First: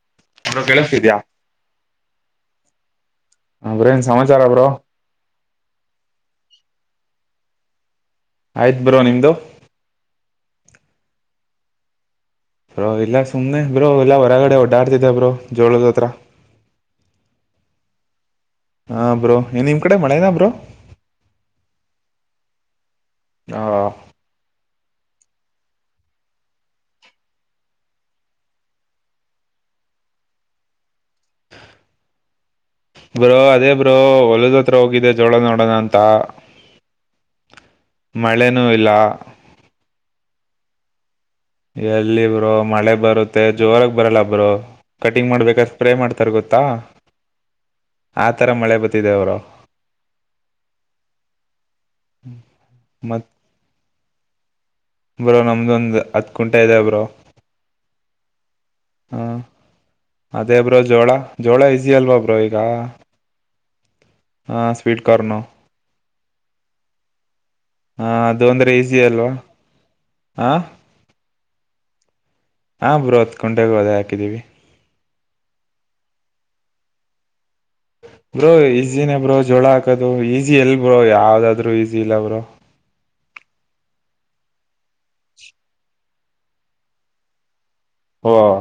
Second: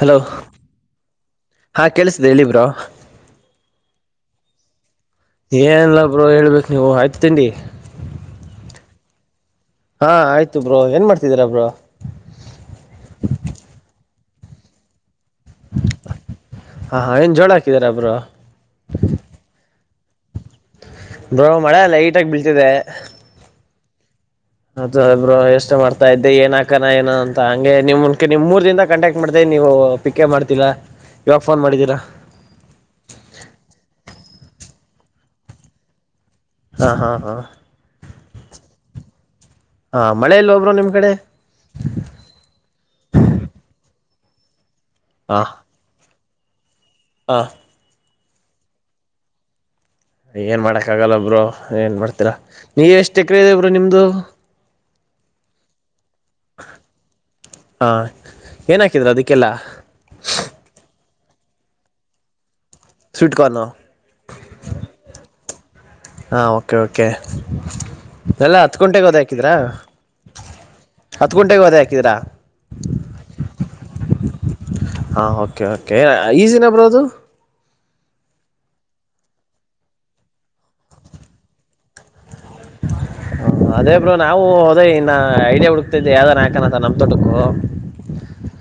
Hello bro ಕೇಳಿಸ್ತಿದ್ಯಾ ಹಾ ಕೇಳಸಿದೆ ಹೇಳಬ್ರಾ ಹ ಬ್ರೋ ಏನ್ ಸಮಾಚಾರ ಬ್ರೋ ಏನ್ಲ್ಲಬ್ರರು ಹೇಳ್ಬೇಕಕ್ ನೀವು ಆಯ್ತ ತಿಂಡಿ ಆಯ್ತ್ ಬರುವ ನಿಮ್ದು ಹಾ ಆಯ್ತು ಬ್ರೋ ಏನ್ ಮಾಡ್ತಿದೀರಾ ಬ್ರೋ ಬೋ ಇಲ್ಲ ಸುಮನೆ ಬ್ರೋ ಎಲ್ಲ ಹೊರಗಡೆ ಓಡಾಡ್ತಿದ್ದ ಬ್ರೋ ಜೋಳದ ಹತ್ರ ಹಾ ಹ ಏನ್ ಜೋಳ ಹಾಕಿದಾರಬರು ಹಾ ಬ್ರೋ ನ್ ನಿಮ್ ಕಡೆ ಮ ಮಾಡೇನಾ ಬ್ರೋ ಬ್ರೋ ಮಳೆ ಲೈಟ್ಗ ಬೀಳ್ತಿದೆ ಹಾ ಅದ ಒಬ್ಬರು ಎಷ್ಟು ಮಾಡ್ತಾ ಇದ್ದೆ ಏನ್ ಹಾಕಾನ ಏನ ಅಂತ ಹಂಗೆ ನಿಮ ಮುನ್ೆ ನಿಮರ್ ದಿಂದ ಕಾಂಟ್ಯಾಕ್ಟ್ ಮಾಡ್ತೇ ನೀವು ಪಿಕೇ ಮಾಡ್ತಿಲ್ಲ ಇವಾಗ ಫೋನ್ ಮಾಡಿದ್ದೀರಾ ಬ್ರೋ ಅದೇ ಬ್ರೋ ಒಳ್ಳ ಹತ್ರ ಹೋಗಿದೆ ಜೋಳ ನೋಡೋಣ ಅಂತ ಹಾ ಹಾ ಹಾ ಮಳೆನೂ ಇಲ್ಲ ಹ ಮಳೆಲ್ಲ ಹಬ್ರು ನಿಮ್ ಕಡೆ ಬರಲ್ಲಬ್ರು ಕಟಿಂಗ್ ಮಾಡ್ಬೇಕ ಸ್ಪ್ರೇ ಮಾಡ್ತಾರ ಗೊತ್ತಾ ಹ ಆ ತರ ಮಳೆ ಬತಿದೆ ಬ್ರೋ ಏನ್ ಮಾಡಕ್ ಆಗಲ್ಲ ಒಬ್ರರು ಏನ್ ಮಾಡ್ತೀರಾ ನೀ ಎಷ್ಟ ಮತ್ ಎಕ್ರಿಯದೆ ಬ್ರೋ ರ ನಿಮ್ದು ಬ್ರೋ ನಮ್ದೊಂದ್ ಹತ್ ಕುಂಟೆ ಇದೆ ಬ್ರೋ ಹಾ ಏನ್ ಹಾಕಿದ್ರ ಹ್ಮ ಅದಕ್ಕೆಲ್ಲ ಅದೇ ಬ್ರೋ ಜೋಳ ಜೋಳ ಈಸಿ ಅಲ್ವಾಬ್್ರೋ ಈಗ ಸ್ವೀಟ್ಕಾರ್ನ್ ಹ ಸ್ವೀಟ್ ಕಾರ್ನು ಹಾ ಓಕೆ ಓಕೆ ಹಾ ಅದು ಎಲ್ಲಾ ಅಂದ್ರೆ ಹತ್ ಈಸಿ ಕುುಂಟೆಗೆ ಹೋದ ಅಲ್ವಾ ಹಾಕಿದಿ್ರಾ ಹ ಹತ್ ಕುುಂಟೆಗೆ ಹೋದ ಹಾಕಿದಿರಾ ಹಾ ಬ್ರಹತ್ ಕುೊಂಡೆಗೆ ಹೋದ ಹಾಕಿದ್ದೀವಿ ಹಾ ಓಕೆ ಕೆ ಈಸಿನ ಬ್ರೋದು ಬ್ರೋ ಈಜಿನೇ ಬ್ರೋ ಜೋಳ ಹಾಕದು ಈಜಿ ಎಲ್ ಬ್ರೋ ಯಾವ್ದಾದ್ರು ಈಜಿ ಇಲ್ಲ ಬ್ರೋ ಹ ಅದೇ ಬ್ರರು ನಾವು ಹೋದ ಇನ್ನ ಐಡಿಯಾ ಹುಡುಕ್ತಿದ್ದೆ ಯಾವ್ದಾರ ಯಾಕನಂತ ನಮ್ ತೊಟಕು ಹಾ [inaudible]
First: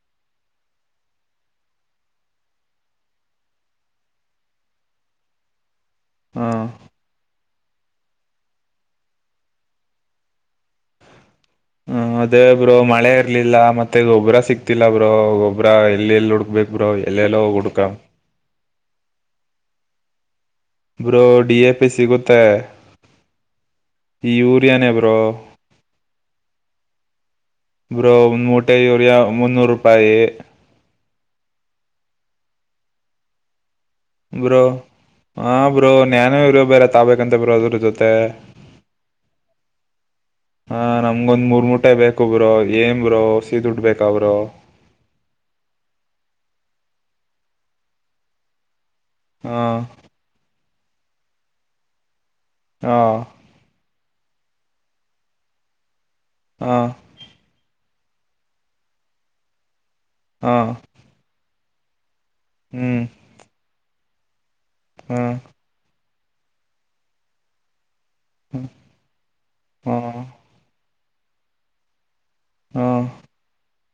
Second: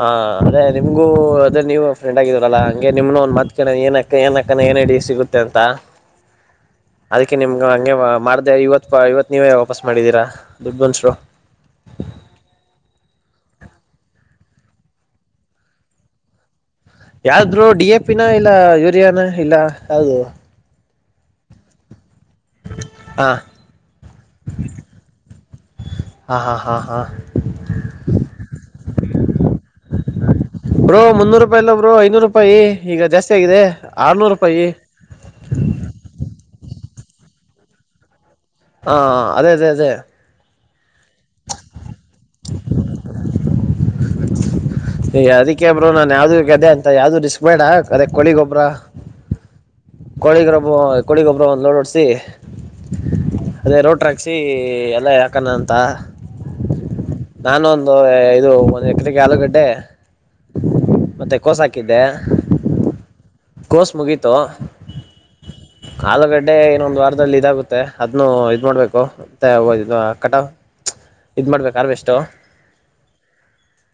ಹಾ ಅದೆ ನಿಮಗೂ ಅದೇ ನೀವು ಫ್ರೆಂಡ್ ಆಗಿದೀರಲ್ಲಾ ಹಂಗೆ ನಿಮ್ನು ಒಂದ್ ಮತ್ ಕಣ ಏನ್ಕ್ಕ ಏನ್ ಅಕ್ಕ ಏನ ನಡಿ ಸಿಗುತ್ತೆ ಅಂತ ಹ್ಮ ಾೆ ನಿಮ್ಗ ಹಂಗೆ ಮಾಡ್ದ ಇವತ್ ಇವತ್ ನೀವೇ ವಾಪಸ್ ಮಾಡಿದೀರಾ ದುಡ್ಡು ಬನ್ಸರು ಹ್ಮ [unintelligible] ಯಾದ್ರರು ಡಿ ಎ ಪಿನ ಇಲ್ಲ ಯೂರಿಯಾನ ಇಲ್ಲ ಯಾವದು ಬಬ್ರು ಡಿ ಎ ಪಿ ಸಿಗುತ್ತ ಮತ್ತೆ ಹಾ ಈ ಯೂರಿಯನ ಬ್ರೋ ಹಾ ಹಾ ಹಾ ಹಾ ಬ್ರೋ ನೂಟಐೋರಿಯಾ ಮುನ್ನೂರು ರೂಪಾಯಿ ರು ಐನೂರು ರೂಪಾಯಿ ಈಗ ಜಾಸ್ತಿ ಆಗಿದೆ ಆರ್ನೂರು ಬ್ರೋ ರೂಪಾಯಿ ಹ ಬ್ರೋ ನ್ನೂ ಇರ ಬೇರೆ ತಬೇಕಂತ ಬ್ರೋ ಅದ್ರ ಜೊತೆ ಹಾ ಅದೇ ಅದೇ ಅದೇ ಹಾ ನಮ್ಗೊಂದ್ ಮೂರ್ ಮುಟೆ ಬೇಕುಬ್ರು ಏನ್್ರರು ಹಸೀ ಡ್ ಬೇಕಬ್ರು ಅದಕ್ಕೆಬ್ರರು ನಾನ್ ಯಾವ್ದು ಅದೇ ಅಂತ ಯಾವ್ದು ರಿಸ್ಕ್ ಬೇಡ ಅದ ಕೊಳಿಗೊಬ್ರ ಆ ಕೊೋಳಿಗ್ರೊಬ ಕೊೋಳಿಗೊಬ್ಬ್ರ ಒಂದು ಲೋಡೋಡ್ಸಿ ಹಾ ಟ ರಕ್ಷಿ ಎಲ್ಲ ಯಾಕಾನ ಅಂತ ಹಾ ಐದು ಮ ಎಕರೆಗೆ ಆಲೂಗಡ್ಡೆ ಹಾ ಕೋಸ ಹಾಕಿದ್ದೆ ಹ್ಮ್ ಕೋಸ್ ಮುಗೀತು ಹ್ಮ್ ಆಲೂಗಡ್ಡೆ ಇನ್ನೊಂದು ಲ್ಲ ವಾರದಲ್ಲಿ ಇದಾಗುತ್ತೆ ಅದನ್ನು ಇದ್ ಮಾಡ್ಬೇಕು ಮತ್ತೆ ಆ ಕಟ ಇದು ಮಾಡ್ಬೇಕು ಅರ್ವೆಷ್ಟು ಹ್ಮ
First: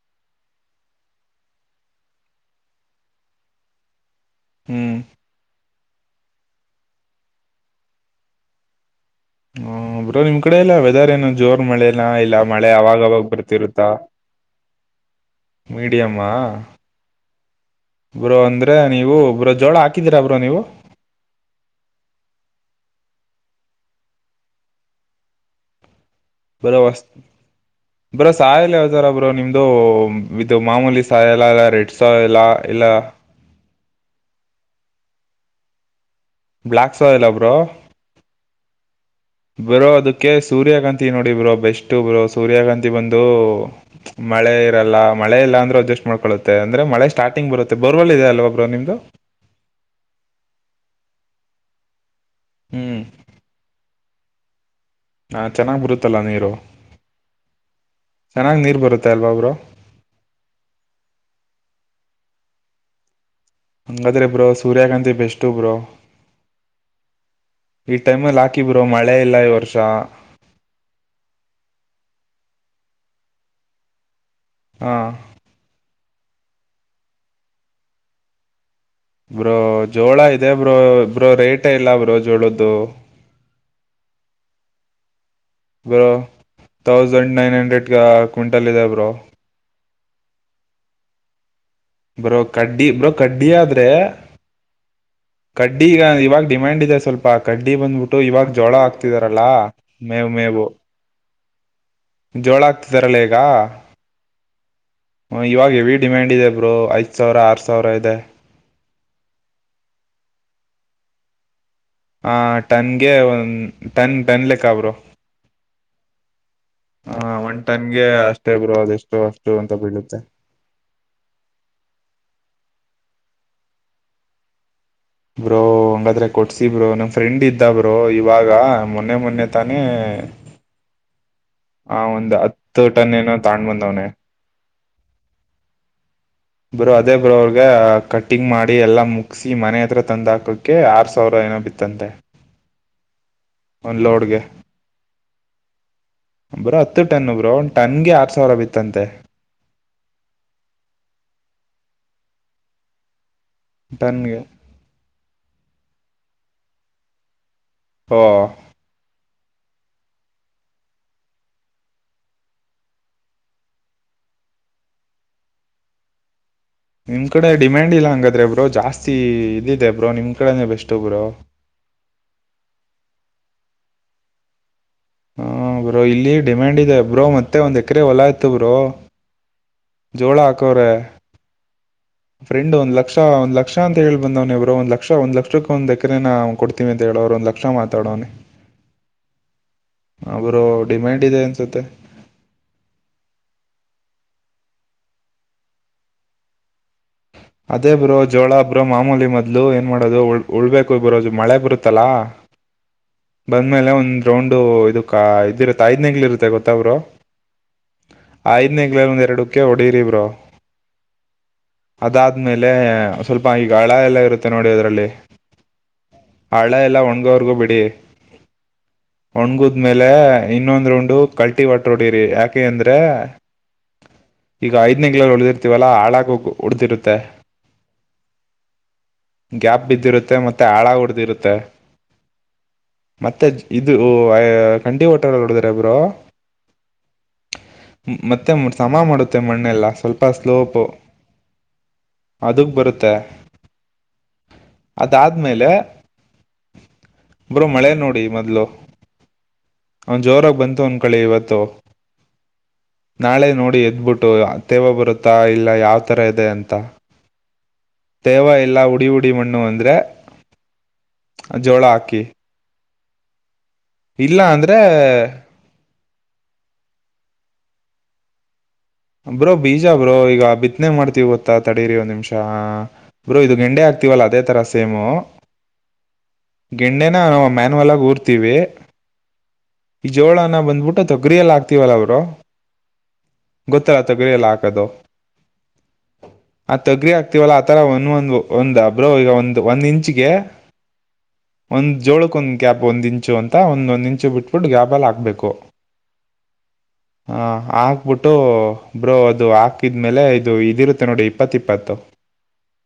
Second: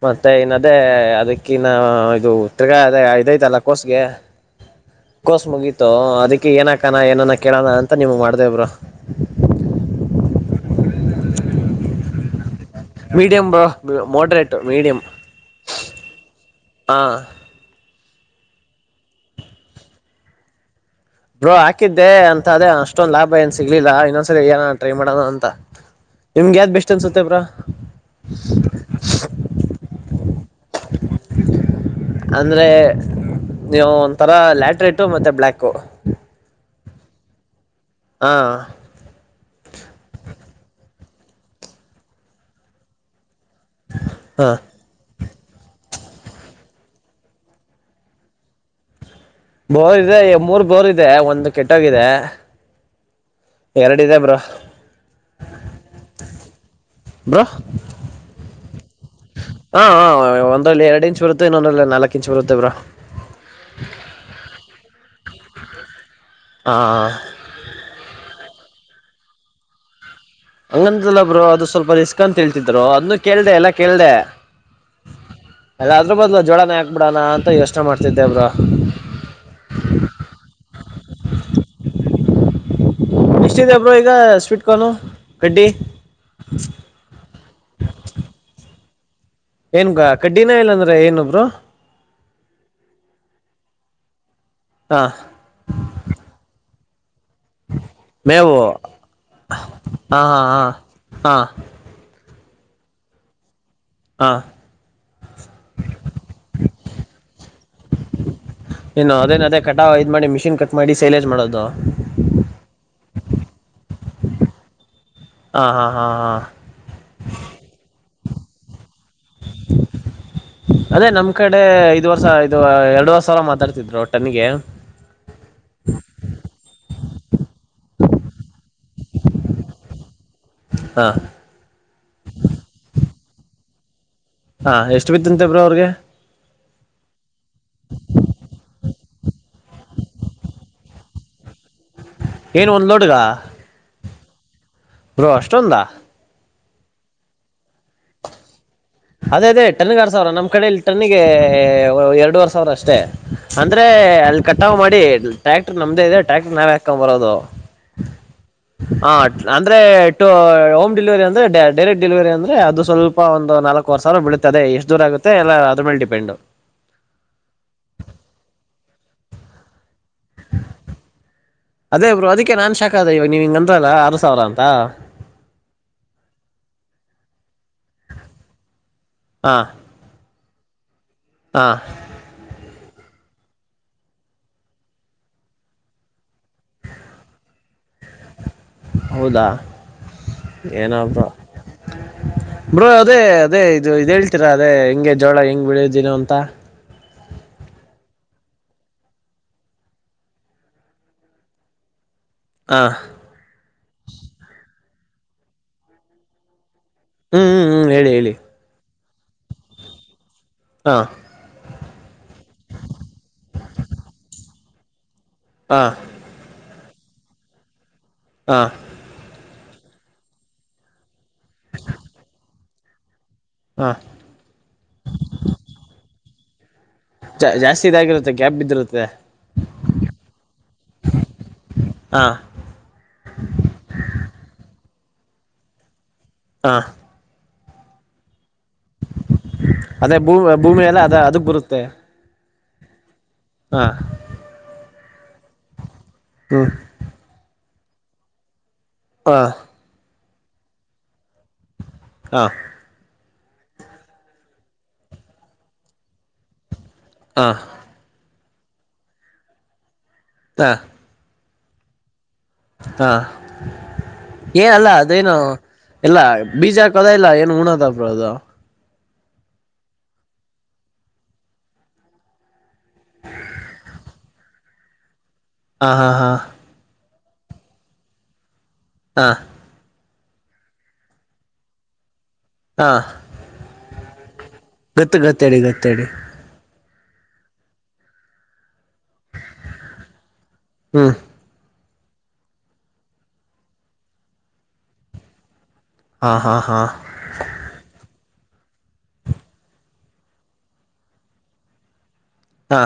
ಮತ್ತೆ ಇನ್ನ ಅದೇ ಅದಕ್ಕನ್ನ ಇದು ತಿರ್ಗಾ ಅದ ಇದೈತಲ್ಲ ಕೋಸ್ಗೆ ಹ್ಮ್ ಕೋಸ್ ಮುಗೀತು ಅದಕ್ಕೆ ಏನಾಕಣ ಏನಾನ ಕೇಳೋಣ ಅಂತ ನಿಮ್ ಮಾಡ್ದೇ ಬ್ರ ಹ್ಮ ಬ್ರೋ ನಿಮ್ ಕಡೆ ಎಲ್ಲ ವೆದರ್ ಏನ ಜೋರ್ ಮಳೆ ಎಲ್ಲ ಇಲ್ಲ ಮಳೆ ಅವಾಗಾವಾಗ ಮೀಡಿಯಂ ಬ್ರೋ ಬರ್ತಿರುತ್ತಾ ಮೋಡ್ರೇಟ್ ಮೀಡಿಯಂ ಮೀಡಿಯಮ್ಮಾ ಹಾ ಬ್ರೋ ಅಂದ್ರೆ ನೀವು ಬ್ರೋ ಜೋಳ ಹಾಕಿದೀರಾ ಬ್ರೋ ನೀವು ಬ್ರೋ ಹಾಕಿದ್ದೆ ಅಂತ ಅದೇ ಅಷ್ಟೊಂದ ಲಾಭ ಏನ್ ಸಿಗ್ಲಿಲ್ಲ ಇನ್ನೊಂದ್ಸರಿ ಏನ ಟ್ರೈ ಮಾಡೋಣ ಅಂತ ನಿಮ್ಗೆ ಯಾವ್ದ್ ಬರೋ ಬೆಸ್ಟ್ ವಸ್ ಅನ್ಸುತ್ತೆ ಬ್ರೋ ಬರೋ ಸಾಯಲ್ಲ ಯಾವತರ ಬರೋ ನಿಮ್ದು ವಿತ್ ಮಾಮೂಲಿ ಸಾಯಾಲಾಲ ರೇಟ್ಸ್ ಅಂದ್ರೆ ನೀವು ಒಂಥರ ಲ್ಯಾಟ್ ರೆಟ್ ಮತ್ತೆ ಬ್ಯಾಕ್ ಬ್ಲಯಾಕ್ ಸೋ ಇಲ್ಲ ಒಬ್ರು ಹಾ ಬರೋ ಅದಕ್ಕೆ ಸೂರ್ಯಕಾಂತಿ ನೋಡಿ ಬ್ರೋ ಬೆಸ್ಟ್ ಬ್ರೋ ಸೂರ್ಯಕಾಂತಿ ಬಂದು ಹಾ ಮಳೆ ಇರಲ್ಲ ಮಳೆ ಇಲ್ಲ ಅಂದ್ರೆ ಅಡ್ಜಸ್ಟ್ ಮಾಡ್ಕೊಳ್ಳುತ್ತೆ ಅಂದ್ರೆ ಮಳೆ ಸ್ಟಾರ್ಟಿಂಗ್ ಬರುತ್ತೆ ಬೊರ್ವೆಲ್ ಇದೆ ಅಲ್ವಾ ಒಬ್ರು ನಿಮ್ದು ಬೋರ್ ಇದೆ ಮೂರ್ ಬೋರ್ ಇದೆ ಒಂದು ಕೆಟ್ಟೋಗಿದೆ ಹ್ಮ್ ರೆಡಿದೆ ಬ್ರೂ ಹಾ ಚೆನ್ನಾಗ್ ಬರುತ್ತಲ್ಲ ನೀರು ಚೆನ್ನಾಗಿ ನೀರು ಬರುತ್ತೆ ಅಲ್ವಾ ಬ್ರೋ ಹ ಒಂದರಲ್ಲಿ ಎರಡ್ ಇಂಚ್ ಬರುತೆ ಇನ್ನೊಂದರಲ್ಲಿ ನಾಲ್ಕು ಇಂಚು ಕಿಂಚಪರುತ ಬ್ರೂ ಹಂಗಾದ್ರಿ ಬ್ರೋ ಸೂರ್ಯಕಾಂತಿ ಬೆಸ್ಟ್ ಬ್ರೋ ಹಾ ಈ ಟೈಮ್ಲ್ಲಿಾ ಹಾಕಿ ಬ್ರರು ಮಳೆ ಇಲ್ಲ ಈ್ ವರ್ಷ ಹಂಗಂತಲ್ಲಬ್ರು ಅದು ಸ್ವಲ್ಪ ರಿಸ್ಕ್ ಅಂತ ಹಳ್ತಿದ್ರು ಅದನ್ನು ಕೇಳ್ದೆ ಎಲ್ಲ ಕೇಳ್ದೆ ಹ್ಮ ಅಲ್ಲದ್ರ ಬದಲು ಜೋಳಾನೇಾಕ್ಬಿಡೋಣ ಅಂತ ಯೋಚನೆ ಮಾಡ್ತಿದ್ದೆ ಅವರು ಬ್ರೋ ಜೋಳ ಇದೆ ಬ್ರೋ ಇಬ್ರೋ ರೇಟ್ ಇಲ್ಲ ಬ್ರೋ ಜೋಳದ್ದು ಇಷ್ಟಿದೆಬ್್ರೋ ಈಗ sweet corn bro thousand nine ಹಂಡ್ರೆಡ್ಗ ಕ್ವಿಂಟಲ್ ಇದೆ ಬ್ರೋ ಏನ್ಗ ಕಡ್ಡಿನ ಇಲ್ಲಾಂದ್ರೆ ಏನೊಬ್ರು ಬ್ರೋ ಕಡ್ಡಿ ಬ್ರೋ ಕಡ್ಡಿ ಆದ್ರೆ ಹಾ ಕಡ್ಡಿ ಈಗ ಇವಾಗ ಡಿಮ್ಯಾಂಡ್ ಇದೆ ಸ್ವಲ್ಪ. ಾ ಕಡ್ಡಿ ಬಂದ್ಬಿಟ್ಟು ಇವಾಗ ಮೇವು ಜೋಳ ಆಕ್ತಿದಾರಲ್ಲಾ ಮೇವು ಮೇವು ಹ ಜೋಳ ಆಗ್ತಿದಾರಲ್ಲ ಈಗ ಇವಾಗ ಹೆವಿ ಡಿಮ್ಯಾಂಡ್ ಇದೆ. ಇಬ್ರು ಐದು ಸಾವಿರ ಆರು ಸಾವಿರ ಇದೆ. ಏನು ಅದೇನ ಅದೇ ಕಟಾ ಇದ ಮಾಡಿ ಮಿಷಿನ್ ಕಟ್ ಮಾಡಿ ಸೇಲ್ೇಜ್ ಮಾಡೋದು ಹ ಟನ್ಗೆ ಒಂದ ಟನ್ ಟನ್ ಲೆಕ್ಕಬ್ರು ಹಾ ಹಾ ಹಾ ಹಾ ಹ ಒಂಟನ್ಗೆ ಅಷ್ಟೇ ಬರುವದುಷ್ಟ ಅದೇ ನಮ್ ಕಡೆ ಐದು ವರ್ಷ ಇದು ಎರಡು ವರ್ಷ ಸರ ಮಾತಾಡ್ತಿದ್ರುಟ್ಟನಿಗೆ ಬ್ರೌ ಹಂಗಾದ್ರೆ ಕೊಡಿ ಸಬ್ರು ನಮ್ಮ್ ಫ್ರೆಂಡ್ ಇದ್ದಬ್ರು ಇವಾಗ ಮೊನ್ನೆ ಮೊನ್ನೆ ತಾನೇ ಹಾ ಹ ಒಂದ್ ಹತ್ತು ಟನ್ ಏನೋ ತಗೊಂಡ್ ಬಂದವನೆ ಹಾ ಎಷ್ಟು ಬತ್ತಂತೆ ಬ್ರೋ ಅವ್ರಿಗೆ ಬ್ರೋ ಅದೇ ಬ್ರೋ ಅವ್ರಗ ಕಟ್ಟಿಂಗ್ ಮಾಡಿ ಎಲ್ಲಾ ಮುಗಿಸಿ ಮನೆ ಹತ್ರ ತಂದ್ ಹಾಕಕ್ಕೆ ಆರ್ ಸಾವಿರ ಏನೋ ಬಿತ್ತ ತ ಹ ಏನ್ ಒಂದ್ ಲೋಡ್ಗ ಒಂದು ಲೋಡಿಗೆ ಬೋ ಅಷ್ಟೊಂದ ಒಬ್್ರರು ಹತ್ತು ಟನ್ಬ್ರು ಒನ್ ಟನ್ಗೆ ಆರ್ ಸಾವಿರ ಇತ್ತು ಅದೇ ಅದೇ ಟನ್ನಗ ಆರ್ ಸಾವಿರ ನಮ್ ಕಡೆಲ್ಲಿ ಟನ್ನಿಗೆ ಎರಡುವರೆ ಸಾವಿರ ಅಷ್ಟೇ. ಅಂದ್ರೆ ಟನ್ಗೆ ಅಲ್ಲಿ ಕಟ್ಟವು ಮಾಡಿ ಟ್ರ್ಯಾಕ್ಟರ್ ನಮ್ದೇ ಇದೆ ಟ್ರ್ಯಾಕ್ಟರ್ ನಾವೇ ಹಾಕೊ ಬರೋದು ಹ ಹಾ ಅಂದ್ರೆ ಟ ಹೋಮ್ ಡಿಲಿವರಿ ಅಂದ್ರೆ ಡೈರೆಕ್ಟ್ ಡಿಲಿವರಿ ಅಂದ್ರೆ ಅದು ಸ್ವಲ್ಪ ಒಂದು ನಾಲ್ಕು ೋರ್ ಸವಿರಾ ಬಳತದೆ ಎಷ್ಟು ದೂರ ಆಗುತ್ತೆಲ್ಲ ಅದ್ರೇಲೆ ಡಿಪೆಂಡ್. ನಿಮ್ ಕಡೆ ಡಿಮ್ಯಾಂಡ್ ಇಲ್ಲ ಹಂಗಾದ್ರೆ ಇಬ್್ರೋ ಜಾಸ್ತಿ ಇದಿದೆ ಬ್ರೋ ನಿಮ್ಮ ಕಡೆನೇ ಬೆಸ್ಟು ಬ್ರೋ ಅದೇ ಬ್ರ ಅದಕ್ಕೆ ನಾನ್ ಶಾಕ್ ಅದ ಇವ ನೀವ್ ಹಿಂಗಂದಲ್ಲ ಆರು ಸಾವಿರ ಅಂತ ಹಾ ಬ್ರೋ ಇಲ್ಲಿ ಡಿಮ್ಯಾಂಡ್ ಇದೆ ಬ್ರೋ ಮತ್ತೆ ಮತ್ತೆ ಒಂದ್ ಎಕರೆ ಹೊಲ ಇಯತ ಬರು ಹಾ ಜೋಳ ಹಾಕವ್ರ ಹಾಂ ಫ್ರೆಂಡ್ ಒಂದ ಲಕ್ಷ ಒಂದ್ ಲಕ್ಷ ಅಂತ ಹೇಳಿ ಬಂದವ್ನವಬ್ರು ಒಂದ್ ಲಕ್ಷ ಒಂದ್ ಲಕ್ಷಕ್ಕ ಒಂದ ಎಕರೆ ನ ಕೊಡ್ತೀವಿ ಅಂತ ಹೇಳಿ ಅವ್ ಒಂದ ಲಕ್ಷ ಮಾತಾಡವನನೆ ಹೌದಾ ಅವರು ಏನೋ ಡಿಮ್ಯಾಂಡ್ ಬ್ರೋ ಇದೆ ಅನ್ಸುತ್ತೆ ಬ್ರೋ ಅದೇ ಅದೇ ಇದು ಇದ್ ಹೇಳ್ತೀರಾ ಅದೇ ಹೆಂಗೆ ಜೋಳ ಹೆಂಗ್ ಬೆಳಿದ್ದೀನ ಅಂತ ಅದೇ ಬ್ರೋ ಜೋಳ ಬ್ರೋ ಮಾಮೂಲಿ ಮದ್ಲು ಏನ್ ಮಾಡೋದು ಉಳ್ಬೇಕು ಬ್ರೋ ಮಳೆ ಬರುತ್ತಲ್ಲಾ ಹಾ ಬಂದ್ಮೇಲೆ ಒಂದ್ ರೌಂಡು ಇದ ಇದಿರುತ್ತೆ ಐದ್ನೇಗ್ಲಿ ಇರುತ್ತೆ ಗೊತ್ತ ಹ್ಮ್ ಹ್ಮ್ ಹ್ಮ್ ಹೇಳಿ ಹೇಳಿ ಐದ್ನಗ್ಲೆ ಒಂದ್ ಎರಡಕ್ಕೆ ಹೊಡರಿ ಬ್ರೋ ಹಾ ಅದಾದ್ಮೇಲೆ ಸ್ವಲ್ಪ ಈಗ ಹಳ ಎಲ್ಲ ಇರುತ್ತೆ ನೋಡಿ ಅದ್ರಲ್ಲಿ ಹ ಎಳ ಎಲ್ಲ ಒಣ್ವರ್ಗೂ ಬಿಡಿ ಹಾ ಒಣಗುದ್ಮೇಲೆ ಇನ್ನೊಂದ್ ರೌಂಡ ಕಲ್ಟಿ ಒಟ್ ರೋಡಿರಿ ಯಾಕೆ ಅಂದ್ರೆ ಹಾ ಈಗ ಐದ್ನಂಗಳಗಳಲ್ಲಿ ಉಳಿದಿರ್ತೀವಲ್ಲಾ ಹಾಳಾಕೋಗು ಜಾಸ್ತಿ ಇದಾಗಿರುತ್ತೆ ಗ್ಯಾಪ್ ಬಿದ್ದಿರುತ್ತೆ ಗ್ಯಾಪ್ ಬಿದ್ದಿರುತ್ತೆ ಮತ್ತೆ ಆಳ ಉಡ್ದಿರುತ್ತೆ ಹಾ ಮತ್ತೆ ಇದು ಖಂಡಿ ಹೋಟಲ್ಲ್ಲಿ ಹೊಡಿದರ ಒಬ್ರು ಹ ಮತ್ತೆ ಶ ಮಾಡುತ್ತೆ ಮಣ್ಣೆಲ್ಲ ಸ್ವಲ್ಪ ಸ್ಲೋಪು ತ್ತೆ ಅದುಕ್ ಬರುತ್ತೆ ಹಾ ಅದಾದ್ಮೇಲೆ ಹ ಬ್ರೋ ಮಳೆ ನೋಡಿ ಮೊದ್ಲು ಹಾ ಅವ್ನ್ ಜೋರಾಗಿ ಬಂತು ಒಂದ ಕಳಿ ಇವತ್ತು ಹಾ ನಾಳೆ ನೋಡಿ ಎದ್ಬಿಟ್ಟು ತೇವ ಬರುತ್ತಾ ಇಲ್ಲ ಯಾವ್ ತರ ಇದೆ ಅಂತ ಆ ಥೇವ ಎಲ್ಲ ಉಡಿ ಉಡಿ ಮಣ್ಣು ಅಂದರೆ ತ್ತ ಜೋಳ ಹಾಕಿ ಹಾ ಇಲ್ಲ ಏನ ಅಂದ್ರೆ ಅಲ್ಲ ಅದೇನು ಇಲ್ಲ ಬೀಜ ಹಾಕದ ಇಲ್ಲ ಏನು ಊಣದ ಬ್ರೋ ಅದು ಬ್ರೋ ಬೀಜ ಬ್ರೋ ಈಗ ಬಿತ್ತನೆ ಮಾಡ್ತೀವಿ ಗೊತ್ತಾ ತಡರಿ ಒಂದ್ ನಿಮಿಷ ಬ್ರೋ ಇದು ಗೆಂಡೆ ಹಾಕ್ತ ತಿ ವಲ್ಲ ಅದೇ ತರ ಸೇಮೋ ಹಾ ಹಾ ಹಾ ಮೆ ನಾವು ಮ್ಯಾನಯುವಲ್ ಆಗಿ ಊರ್ತಿವಿ ಹಾ ಈ ಜೋಳನ ಬಂದ್ಬಿಟ್ಟು ತೊಗ್ರಿಯಯಲ್ಲಿ ಆಗ್ತಿವಲ್ಲ ಅವರು ಹಾ ಗೊತ್ತಲತ್ತ [unintelligible] ಗತ್ತು ಗತ್ತೇಡಿ ಗತ್ತೇಡಿ ತಗ್ರಿ ಆಗ್ತಿವಲ್ಲ ಆತರ ಒಂದೊಂದ ಒಂದ್ ಅಬ್ರೋ ಈಗ ಒಂದು ಒಂದ್ ಇಂಚ್ಗೆ ಹ್ಮ್ ಒಂದು ಜೋಳಕ್ಕೆ ಒಂದು ಗ್ಯಾಪ್ ಒಂದು ಇಂಚು ಅಂತ ಒಂದೊಂದು ಇಂಚು ಬಿಟ್ಬಿಟ್ಟು ಗ್ಯಾಪಲ್ಲಿ ಹಾಕ್ಬೇಕು ಹಾ ಹಾ ಹಾ ಹಾ ಆಗ್ಬಿಟ್ಟು ಟ್ಟು ಬ್ರೋ ಅದು ಹಾಕಿದ್ಮೇಲೆ ಇದು ಇದಿರುತ್ತೆ ನೋಡಿ ಇಪ್ಪತ್ ಇಪ್ಪತ್ತು ಹಾ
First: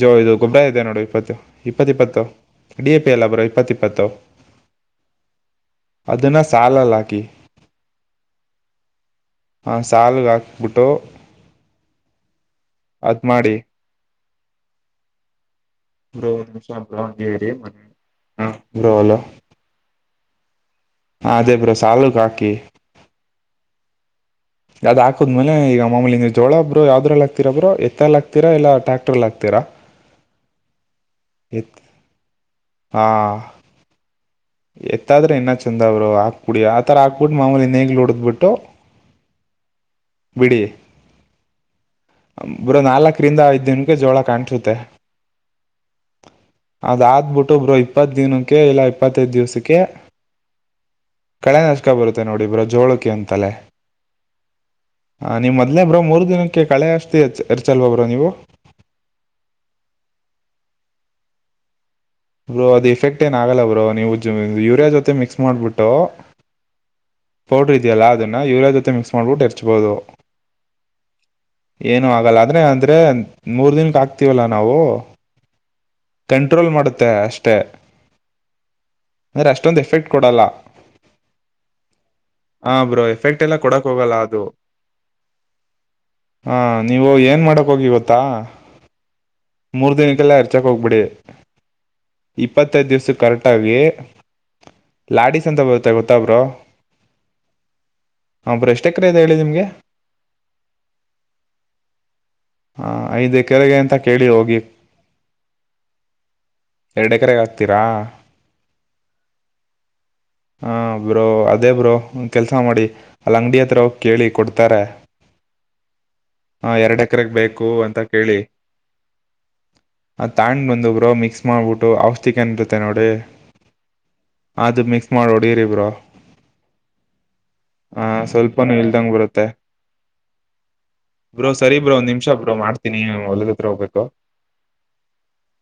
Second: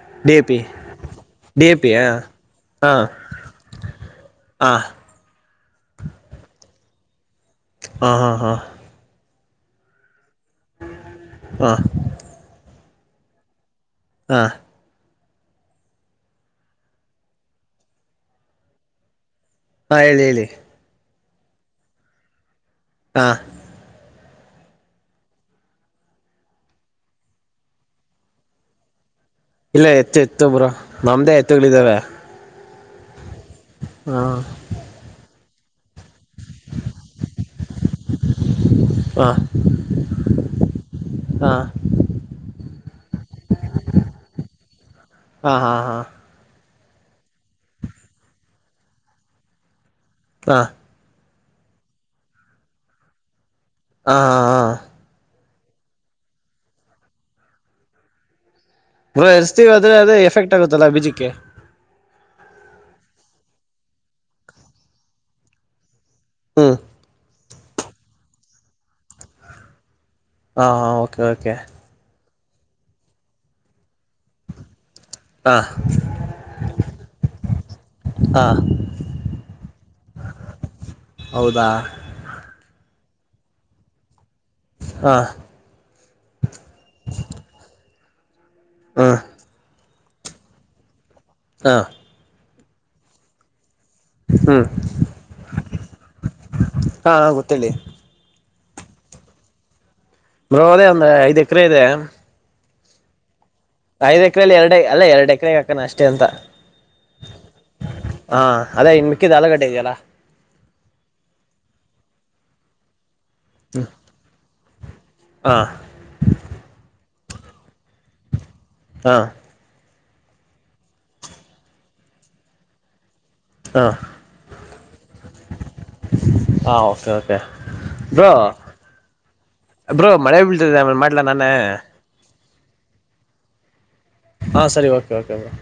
ಜೋ ಇದು ಡಿ ಎ ಪಿ ಗೊಬ್ಬರ ಇದೆ ನೋಡು ಇಪ್ಪತ್ತು ಡಿ ಎ ಪಿ ಇಪ್ಪತ್ತ ಇಪ್ಪತ್ತು ಡಿ ಎ ಹಾಂ ಪಿ ಎಲ್ಲ ಬರೋ ಇಪ್ಪತ್ತ ಇಪ್ಪತ್ತು [unintelligible] ಅದನ್ನ ಸಾಲಲ್ಲ ಹಾಕಿ ಹಾ ಹಾ ಹಾ ಹ ಸಾಲುಗ ಹಾಕ್ಬಿಟ್ಟು ಹಾಂ ಹಾಂ ಅದ್ ಮಾಡಿ ಹಾ ಗೋ ನಿಮಷಪಲ ಹೇಳರಿ ಮನೆ ಹ್ಮ ಗೋಲ ಹಾ ಹೇಳಿ ಹೇಳಿ ಹ ಅದೇ ಬ್ರೋ ಸಾಲುಕ ಹಾಕಿ ಹಾ ಅದ್ ಹಕದ್ಮೇಲೆ ಈಗ ಅಮಲಿ ಜೋಲಾ ಬ್ರು ಯಾವದ್ರಲ್ಲ ಹಕ್ತಿರ ಬ್ರ ಎತ್ತ ಎ ಹ ಆತತಿರಾಲ್ಲಾ ಟ್ಯಾಕ್ಟರ್ಲ್ ಆಕ್ತಿರ ಇಲ್ಲ ಎತ್ತು ಎತ್ತು ಬರು ನಮ್ದೇ ಎತ್ತುಗಳಿದಾವ ಹಾ ಎತ್ತಾದ್ರೆ ಇನ್ನ ಅವ್ರು ಹಾಕ್ಬಿಡಿ ಆ ತರ ಹಾಕ್ಬಿಟ್ಟು ಮಾಮೂಲಿ ನೇಗ್ಲು ಉಡದ್ ಬಿಿಟ್ಟು ಹಾಂ ಬಿಡಿ ಹಾಂ ಬರೋ ನಾಲ್ಕ ಕ್ರಿಂದ ವ್ದನಕ್ಕೆ ಜೋಳ ಕಾಣಿಸುತ್ತೆ ಹಾಂ ಹಾಂ ಹಾಂ ಅದಾದ್ಬಿಟ್ಟು ಒಬ್ರು ಇಪ್ಪತ್ ದಿನಕ್ಕೆ ಇಲ್ಲಾ ಇಪ್ಪತ್ತೈದ್ ದಿವ್ಸಕ್ಕೆ ಕಹ ಕಳೆ ನಶಕ ಬರುತ್ತೆ ನೋಡಿ ಇಬ್್ರ ಜೋಳಕಿ ಅಂತಲೆೇ ಹಾ ಹಾ ಹಾಂ ನೀವು ಮೊದಲೇ ಬ್ರೋ ಮೂರು ದಿನಕ್ಕೆಳೆ ಅಾತಿ ಎಚ್ಚ ಎರಚಲ್ವಾ ಬ್ರೋ ನೀವು ಬ್ರ ಎಸ್ತೀವಿ ಆದ್ರೆ ಅದೇ ಎಫೆಕ್ಟ್ ಆಗುತ್ತಲ್ಲಾ ಬೀಜಕ್ಕೆ ಬ್ರೋ ಅದ್ ಇಫೆಕ್ಟ್ ಏನ ಆಗಲ್ಲ ಬ್ರೋ ನೀವು ಯುರಿಯಾ ಜೊತೆ ಮಿಕ್ಸ್ ಮಾಡ್ಬಿಟ್ಟು [unintelligible] ಹೂ ಪೌಡ್ರ ಇದೆಯಲ್ಲ ಅದನ್ನ ಯೂರಿಯಾ ಜೊತೆ ಮಿಕ್ಸ್ ಮಾಡ್ಬಿಟ್ಟು ಎರ್ಚಬಹುದು. ಹಾ ಹ ಓಕೆ ಓಕೆ ಅದನ್ನೇ ಅಂದ್ರೆ ಮೂರ್ ದಿನಕ್ಕ ಆಕ್ತಿವಲ್ಲಾ ನಾವು ಹಾಂ ಕಂಟ್ರೋಲ್ ಮಾಡುತ್ತೆ ಅಷ್ಟೆ ಹಾಂ ಅಂದ್ರೆ ಅಷ್ಟೊಂದು ಎಫೆಕ್ಟ್ ಕೊಡಲ್ಲ ಹೌದಾ ಹ ಬ್ರೋ ಎಫೆಕ್ಟ್ ಎಲ್ಲ ಕೊಡಕ್ ಹೋಗಲ್ಲ ಅದು ಹಾಂ ಹ ನೀವು ಏನ್ ಮಾಡಕ್ ಹೋಗಿ ಇವತ್ತು [unintelligible] ಹ ಮೂರು ದಿನಕ್ಕೆಲ್ಲ ಅರ್ಚಕ್ ಹೋಗ್ಬಿಡಿ. ಹಾ ಇಪ್ಪತ್ತೈದು ದಿವ್ಸ ಕರೆಕ್ಟ್ ಆಗಿ ಹ್ಞೂ ಲಾಡಿಸ್ ಅಂತ ಬರುತ್ತೆ ಗೊತ್ತಾ ಬ್ರೋ ಹಾಂ ಗೊತ್ತೇಳಿ ಹ ಬ್ರೊ ಎಷ್ಟ ಎಕರೆ ಇದೆ ಹೇಳಿ ನಿಮ್ಗೆ ಬ್ರೋ ಅದೇ ಒಂದ್ ಐದ್ ಎಕರೆ ಇದೆ ಹಾ ಐದ [unintelligible] ಐದ್ ಎಕರೆೆಯಲ್ಲಿ ಎರಡ ಅಲ್ಲ ಎರಡು ಎಕರೆಗೆ ಹಾಕಣ ಅಷ್ಟೇ ಅಂತ. ಎರಡ್ ಎಕರೆಗೆ ಹಾಕ್ತೀರಾ ಹಾ ಅದೇ ಇನ್ ಮಿಕ್ಕಿದ ಆಲೂಗಡ್ಡೆ ಇದೆಯಲ್ಲ. ಹ ಬ್ರೋ ಅದೇ ಬ್ರೋ ಒಂದ್ ಕೆಲ್ಸ ಮಾಡಿ ಅಲ್ಲಿ ಅಂಗಡಿ ಹತ್ರ ಹೋಗಿ ಕೇಳಿ ಕೊಡ್ತಾರೆ. ಹಾ ಹಾ ಎರಡ್ ಎಕರೆಗೆ ಬೇಕು ಅಂತ ಕೇಳಿ ಹಾ ಅದ ತಗೊಂಡ್ ಬಂದು ಬ್ರೋ ಮಿಕ್ಸ್ ಮಾಡ್ಬಿಟ್ಟು ಔಷಧಿ ಗಂತ ಇರುತ್ತೆ ನೋಡಿ ಹಾ ಅದು ಮಿಕ್ಸ್ ಮಾಡಿ ಹೊಡಿರಿ ಬ್ರೋ ಹಾ ಓಕೆ ಓಕೆ ಹ ಬ್ರೋ ಸ್ವಲ್ಪನೂ ಇಲ್ದಂಗ್ ಬರುತ್ತೆ ಬ್ರೋ ಮಳೆ ಬೀಳ್ತಿದೆ ಆಮೇಲೆ ಮಾಡ್ಲಾ ನಾನೇ ಸೂರ್ ಬ್ರೋ ಮಾಡ್ತೀನಿ ನಾನು ಹೊಲದ ಹತ್ರ ಹೋಗ್ಬೇಕು. ಹಾ ಸರಿ ಓಕೆ ಓಕೆ ಬ್ರೋ